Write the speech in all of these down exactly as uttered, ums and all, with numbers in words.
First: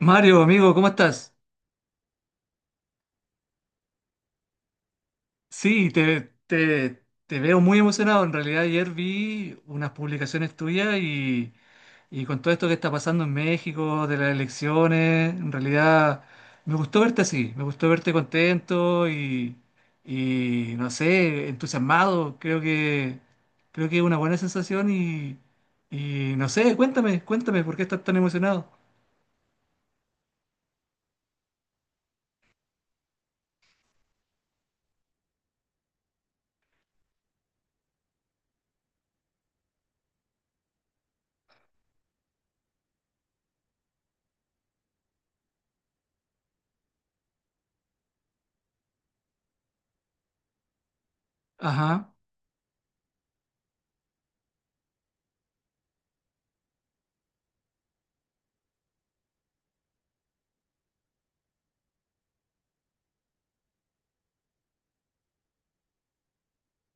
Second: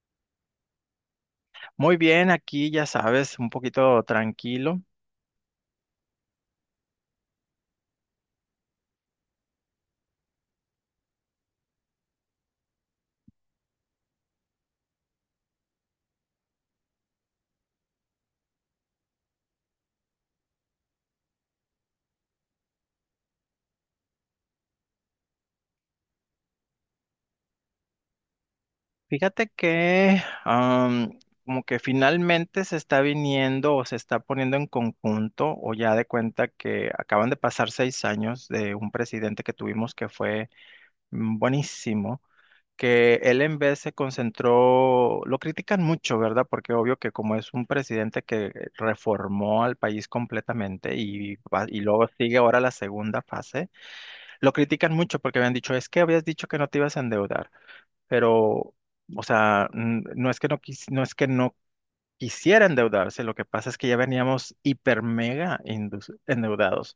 Mario, amigo, ¿cómo estás? Muy bien, aquí ya sabes, un poquito tranquilo. Sí, te, te, te veo muy emocionado. En realidad ayer vi unas publicaciones tuyas y, y con todo esto que está pasando en México, de las elecciones, en realidad me gustó verte así, me gustó verte contento y, y no sé, entusiasmado. Creo que, creo que es una buena sensación y, y no sé, cuéntame, cuéntame por qué estás tan emocionado. Fíjate que am, como que finalmente se está viniendo o se está poniendo en conjunto o ya de cuenta que acaban de pasar seis años de un presidente que tuvimos que fue mm, buenísimo, que él en vez se concentró, lo critican mucho, ¿verdad? Porque obvio que como es un presidente que reformó al país completamente y, va- y luego Ajá, sigue ahora la segunda fase. Lo critican mucho porque habían dicho, es que habías dicho que no te ibas a endeudar, pero, o sea, n- no es que no, quis- no es que no quisiera endeudarse, lo que pasa es que ya veníamos hiper mega indus- endeudados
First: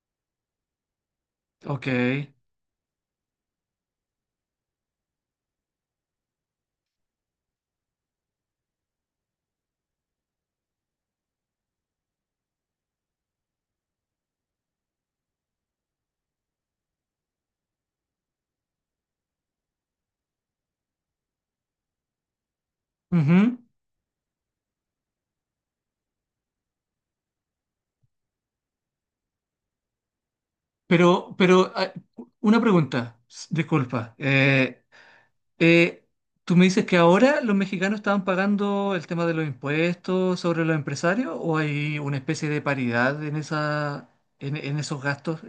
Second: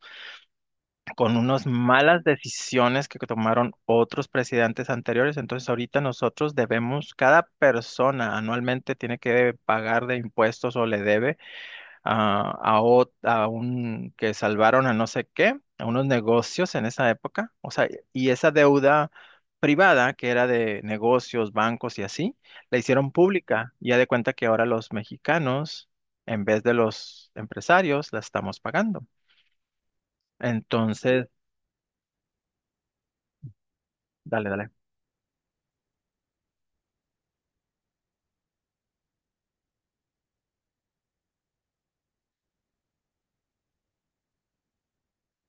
con unas ok. malas decisiones que tomaron otros presidentes anteriores. Entonces ahorita nosotros debemos, cada persona anualmente tiene que pagar de impuestos o le debe a, a, ot- a un que salvaron a no sé qué, a unos negocios en esa época, o sea, y esa deuda privada que era de negocios, bancos y así, la hicieron Ujú. pública. Ya de cuenta que ahora los mexicanos, en vez de los empresarios, la estamos pagando. Entonces, Pero, pero ah, una pregunta, s- disculpa. dale, dale. Eh, eh, ¿Tú me dices que ahora los mexicanos estaban pagando el tema de los impuestos sobre los empresarios o hay una especie de paridad en esa, en, en esos gastos?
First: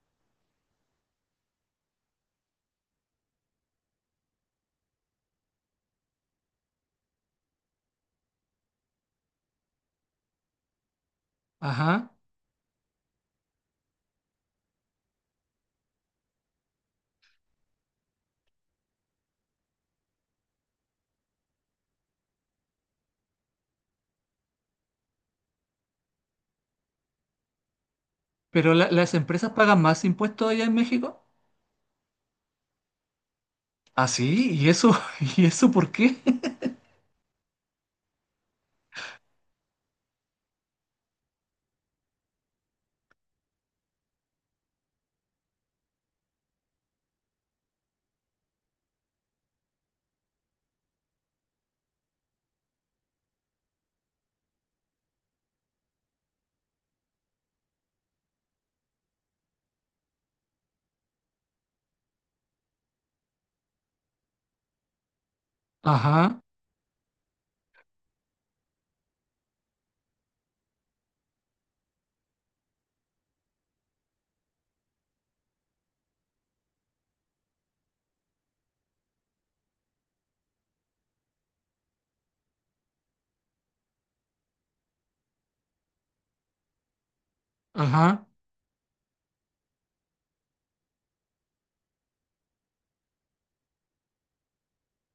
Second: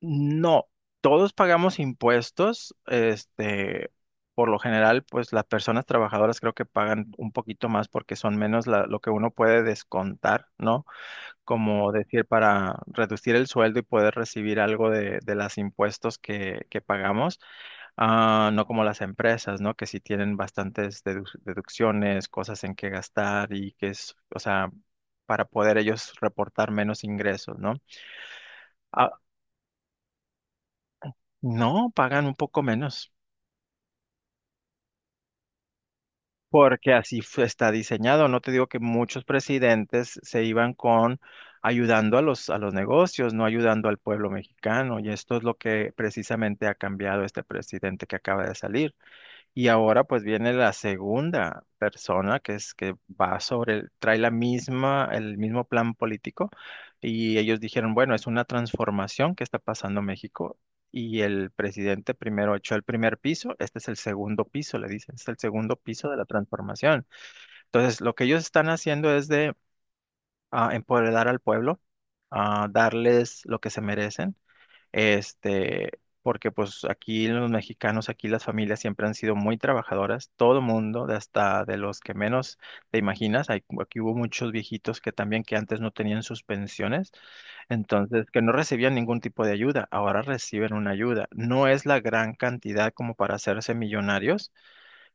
No, todos pagamos impuestos, este, por lo general, pues las personas trabajadoras creo que pagan un poquito más porque son menos la- lo que uno puede descontar, ¿no? Como Ajá. decir, para reducir el sueldo y poder recibir algo de, de los impuestos que, que pagamos. Ah, no como las empresas, ¿no? Que sí tienen bastantes dedu- deducciones, cosas en que gastar y que es, o sea, para poder ellos reportar menos ingresos, ¿no? ¿Pero la- las Ah, empresas pagan más impuestos allá en México? no, pagan un poco menos. Ah, sí, ¿y eso? ¿Y eso por qué? Porque así fu- está diseñado. No te digo que muchos presidentes se iban con ayudando a los, a los negocios, no ayudando al pueblo mexicano. Y esto es lo que precisamente ha cambiado este presidente que acaba de salir. Y ahora pues viene la segunda persona que es que va sobre, el- trae la misma, el mismo plan político y ellos dijeron, bueno, es una transformación que está pasando en México y el presidente primero echó el primer piso, este es el segundo piso, le dicen, es el segundo piso de la Ajá, transformación. Entonces, lo que ellos están haciendo es de ah, empoderar al pueblo, ah, darles lo que se merecen este, porque pues aquí los mexicanos, aquí las familias siempre han sido muy trabajadoras, todo mundo, de hasta de los que menos te imaginas, hay- aquí hubo muchos viejitos que también que antes no tenían sus pensiones, ajá, entonces que no recibían ningún tipo de ayuda, ahora reciben una ayuda. No es la gran cantidad como para hacerse millonarios,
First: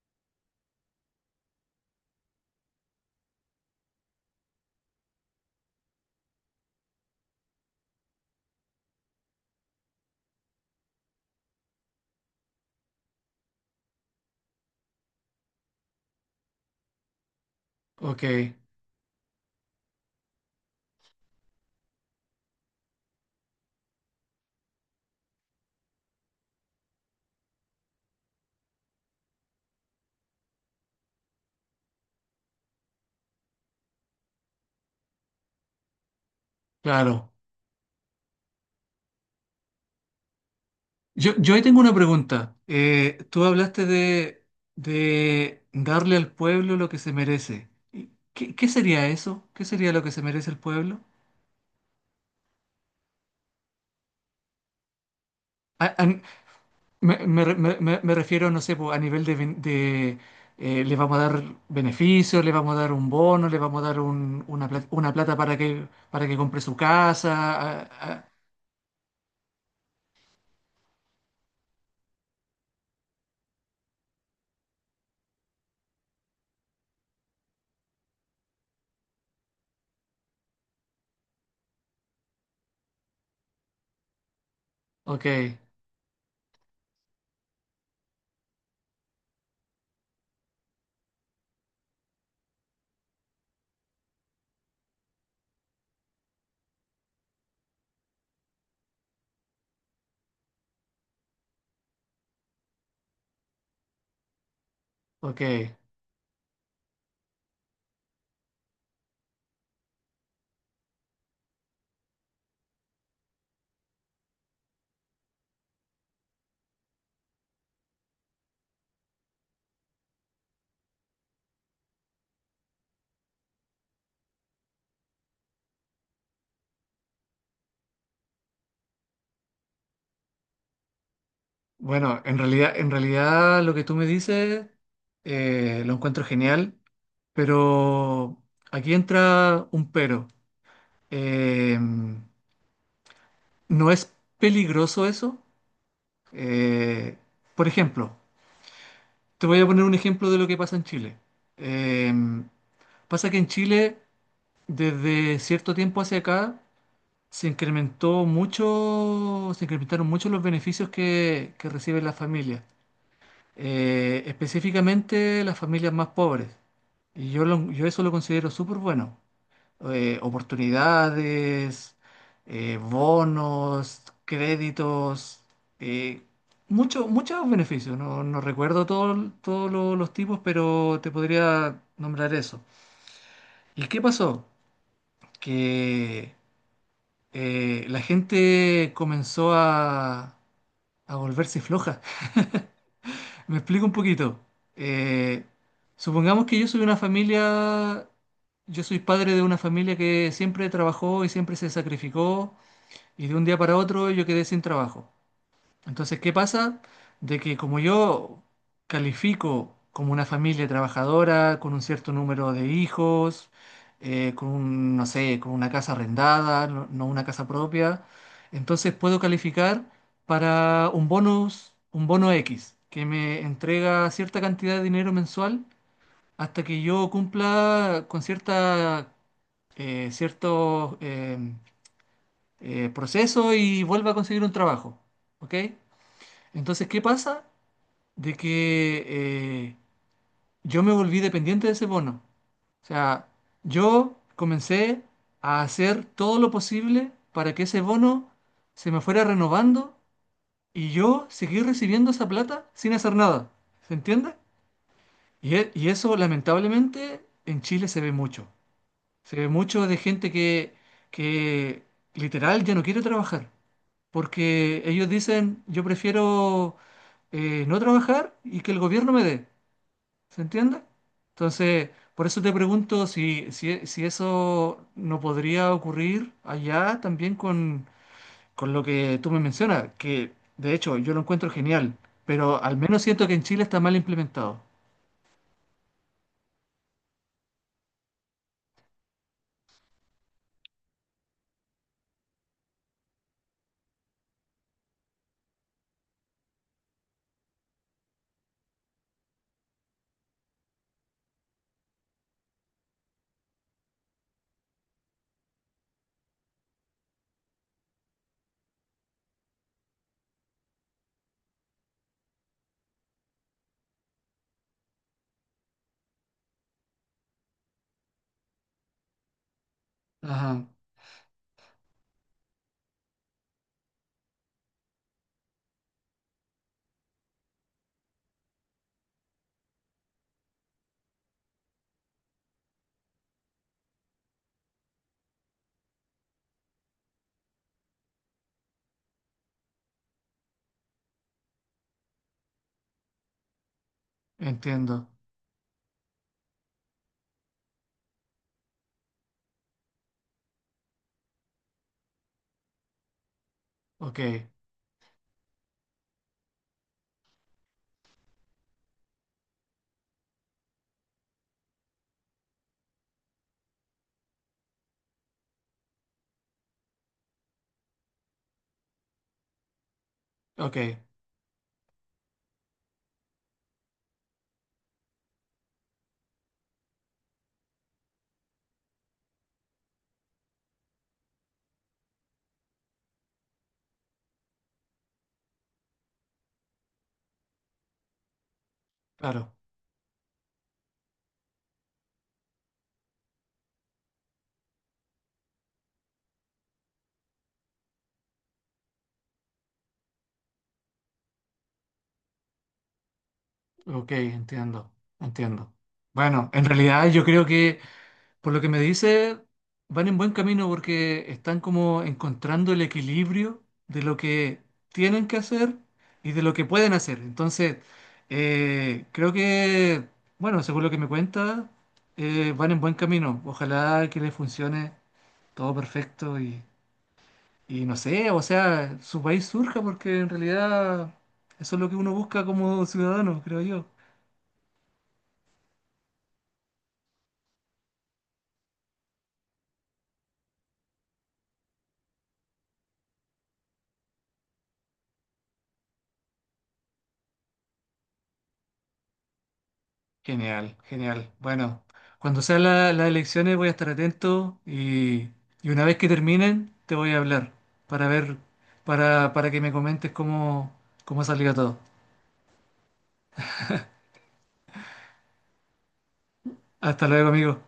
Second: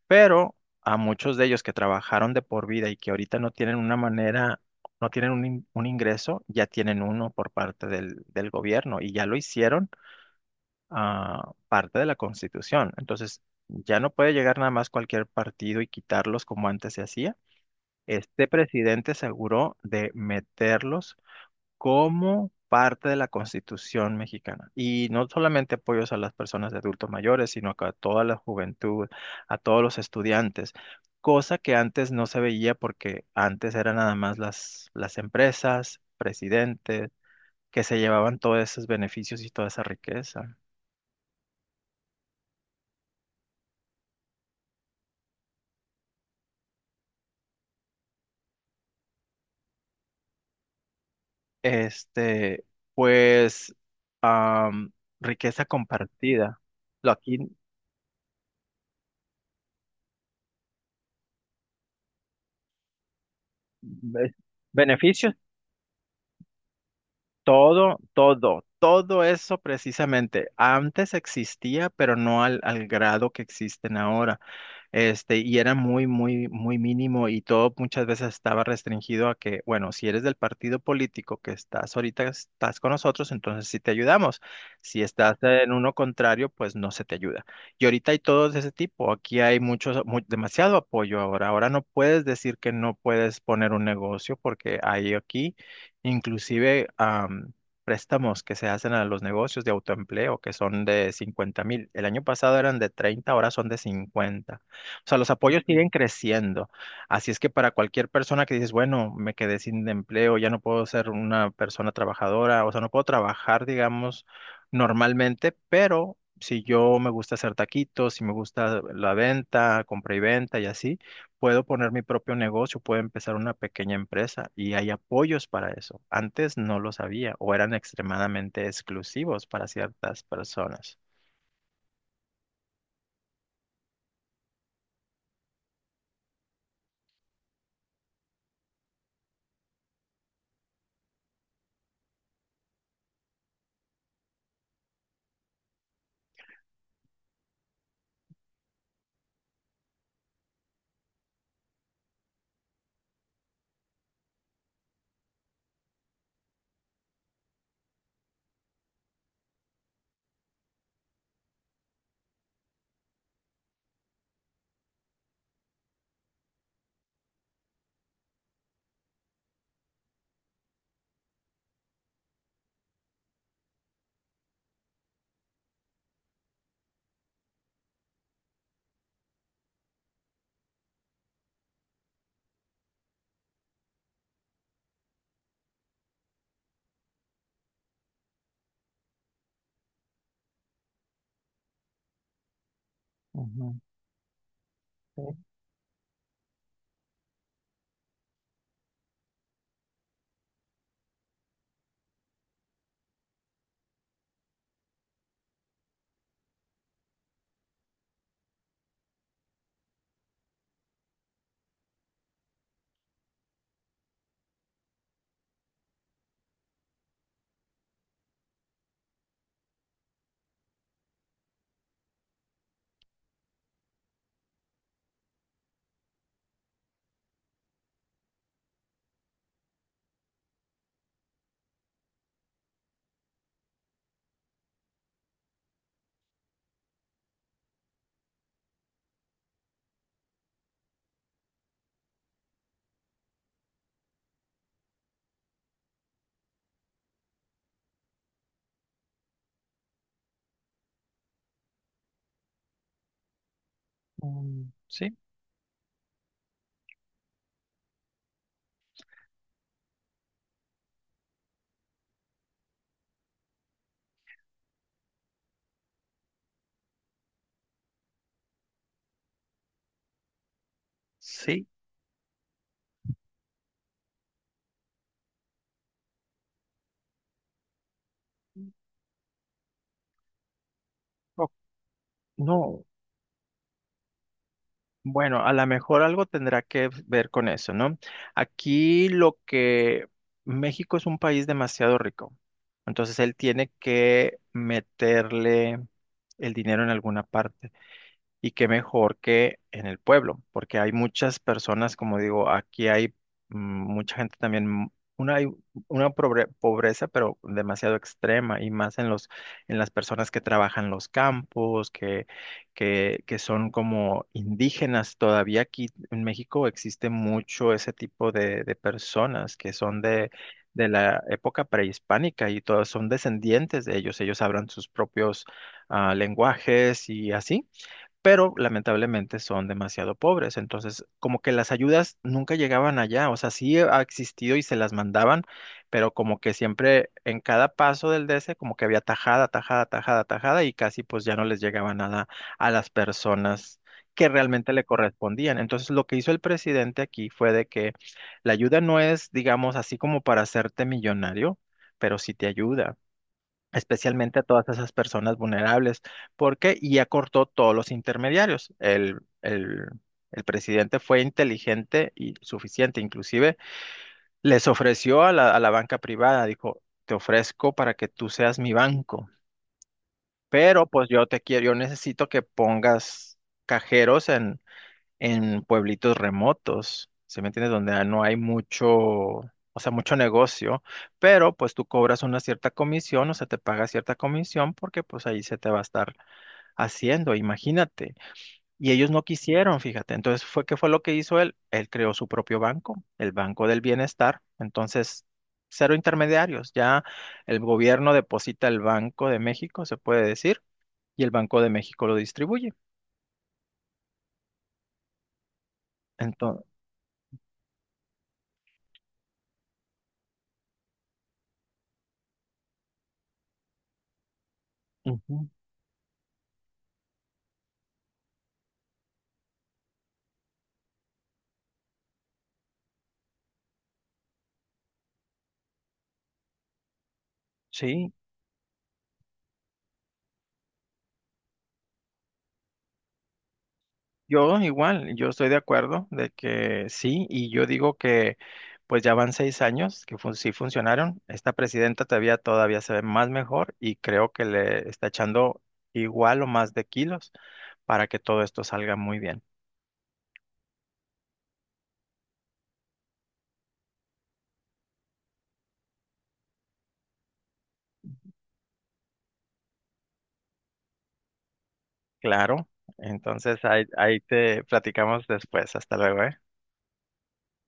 pero a muchos de ellos que trabajaron de por vida y que ahorita no tienen una manera no tienen un, in- un ingreso, ya tienen uno por parte del, del gobierno y ya lo hicieron ah, parte de la Constitución. Entonces, ya no puede llegar nada más cualquier partido y quitarlos como antes se hacía. ok, Este presidente aseguró de meterlos como parte de la Constitución mexicana. Y no solamente apoyos a las personas de adultos mayores, sino que a toda la juventud, a todos los estudiantes, cosa que antes no se veía porque antes eran nada más las, las empresas, presidentes, claro. que se llevaban todos esos beneficios y toda esa riqueza. Yo, yo ahí tengo una pregunta. Eh, tú hablaste de, de darle al pueblo lo que se merece. ¿Qué, ¿qué sería eso? ¿Qué sería lo que se merece el pueblo? Este, pues, am, riqueza A- a- compartida. Lo me, aquí, me- me- me- Me refiero, no sé, po, a nivel de, ben- de, eh, le vamos a dar beneficios, le vamos a dar un bono, le vamos a dar be- un- una, pla- una beneficios, plata para que, para que compre su casa. a- todo, a- todo, todo eso precisamente. Antes existía, pero no al, al grado que existen ahora. Este, y era muy, muy, muy mínimo y todo muchas veces estaba restringido a que, bueno, si eres del partido político que estás ahorita, estás con nosotros, entonces sí te ayudamos. Si Ok, estás en uno contrario, pues no se te ayuda. Y ahorita hay todos de ese tipo. Aquí hay muchos, mu- demasiado apoyo ahora. Ahora no puedes decir que no puedes poner un negocio porque hay aquí inclusive am, préstamos que se hacen a los negocios de autoempleo que son de cincuenta mil. El año pasado eran de treinta, ahora son de cincuenta, o sea, los apoyos ok. siguen creciendo. Así es que para cualquier persona que dices, bueno, me quedé sin empleo, ya no puedo ser una persona trabajadora, o sea, no puedo trabajar, digamos, normalmente, pero si yo me gusta hacer taquitos, si me gusta la venta, compra y venta y así, puedo poner mi propio negocio, puedo empezar una pequeña empresa y hay apoyos para eso. Antes no lo sabía o eran extremadamente exclusivos para ciertas personas. Bueno, en realidad, en realidad lo que tú me dices, eh, lo encuentro genial. Pero aquí entra un pero. Eh, ¿no es peligroso eso? Eh, por ejemplo, te voy a poner un ejemplo de lo que pasa en Chile. Eh, pasa que en Chile, desde cierto tiempo hacia acá, se incrementó mucho, se incrementaron mucho los beneficios que, que reciben las familias. Eh, específicamente las familias más pobres. Y yo, lo- yo eso lo considero súper bueno. Eh, oportunidades, eh, bonos, créditos, eh, mucho- muchos beneficios. No, no recuerdo todo- todos lo- los tipos, pero te podría nombrar eso. ¿Y qué pasó? Que, eh, la gente comenzó a, a volverse floja. Me Ujú. explico un poquito. Sí. Eh, supongamos que yo soy una familia, yo soy padre de una familia que siempre trabajó y siempre se sacrificó. Y de un día para otro yo quedé sin trabajo. Entonces, ¿qué pasa? De que como yo califico como una familia trabajadora, con un cierto número de hijos, eh, con un, no sé, con una casa arrendada, no, no una casa propia, entonces puedo calificar para un bonus, un bono X, que me entrega cierta cantidad de dinero mensual hasta que yo cumpla con cierta, eh, ciertos, em, eh, proceso y vuelva a conseguir un trabajo. ¿Ok? Entonces, ¿qué pasa? De que, eh, yo me volví dependiente de ese bono. O sea, yo comencé a hacer todo lo posible para que ese bono se me fuera renovando y yo seguir recibiendo esa plata sin hacer nada. ¿Se entiende? Mm, sí. Y, e- y eso, lamentablemente, en Chile se ve mucho. Se ve mucho de gente que, que literal ya no quiere trabajar. Porque ellos dicen, yo prefiero, eh, no trabajar y que el gobierno me dé, ¿se entiende? Sí. Entonces, por eso te pregunto si, si, si eso no podría ocurrir allá también con, con lo que tú me mencionas, que de hecho yo lo encuentro genial, pero al No, menos siento que en Chile está mal implementado. bueno, a lo mejor algo tendrá que ver con eso, ¿no? Aquí lo que México es un país demasiado rico, entonces él tiene que meterle el dinero en alguna parte. Y qué mejor que en el pueblo, porque hay muchas personas, como digo, aquí hay mm, mucha gente también, mm, una, hay una pobre- pobreza, pero demasiado extrema, y más en los, en las personas que trabajan los campos, que, que, que son como indígenas. Todavía aquí en México existe mucho ese tipo de, de personas que son de, Ajá, de la época prehispánica y todos son descendientes de ellos. Ellos hablan sus propios ah, lenguajes y así pero lamentablemente son demasiado pobres. Entonces, como que las ayudas nunca llegaban allá, o sea, sí ha existido y se las mandaban, pero como que siempre en cada paso del D C, como que había tajada, tajada, tajada, tajada, y casi pues ya no les llegaba nada a las personas que realmente le entiendo. correspondían. Entonces, lo que hizo el presidente aquí fue de que la ayuda no es, digamos, así como para hacerte millonario, pero sí te ayuda Ok, especialmente a todas esas personas vulnerables, porque ya cortó todos los intermediarios. El, el, el presidente fue inteligente y suficiente, inclusive les ofreció a la, a la banca privada, dijo, te ofrezco para que tú seas mi banco, ok, pero pues yo te quiero, yo necesito que pongas cajeros en pueblitos remotos, ¿sí me entiendes? Donde no hay mucho, o sea, mucho negocio, pero pues tú cobras una cierta comisión, o sea, te paga cierta comisión porque pues ahí se te va a estar haciendo, imagínate. Y ellos no claro, quisieron, fíjate. Entonces fue, ¿qué fue lo que hizo él? Él creó su propio banco, el Banco del Bienestar. Entonces, cero intermediarios. Ya el gobierno deposita el Banco de México, se puede decir, y el Banco de México lo distribuye. ok, entiendo, entiendo. Bueno, Entonces, en realidad yo creo que... Por lo que me dice, van en buen camino porque están como encontrando el equilibrio de lo que tienen que hacer y de lo que pueden hacer. Entonces, eh, creo que, bueno, según lo que me cuenta, eh, van en buen camino. Ojalá que les funcione todo perfecto y, y no sí. sé, o sea, su país surja porque en realidad eso es lo que uno busca como ciudadano, creo yo. Yo igual, yo estoy de acuerdo de que sí, y yo digo que pues ya van seis años que fun- sí funcionaron. Esta presidenta todavía todavía se ve más mejor y creo que le está echando igual o más de kilos para que todo esto salga muy bien. Genial, genial. Bueno, cuando sean la- las elecciones voy a estar atento y, y una vez que terminen te voy a hablar para ver, para, para que me comentes cómo, cómo salió todo. Claro, entonces ahí, ahí te platicamos después. Hasta luego, ¿eh? Hasta luego, amigo.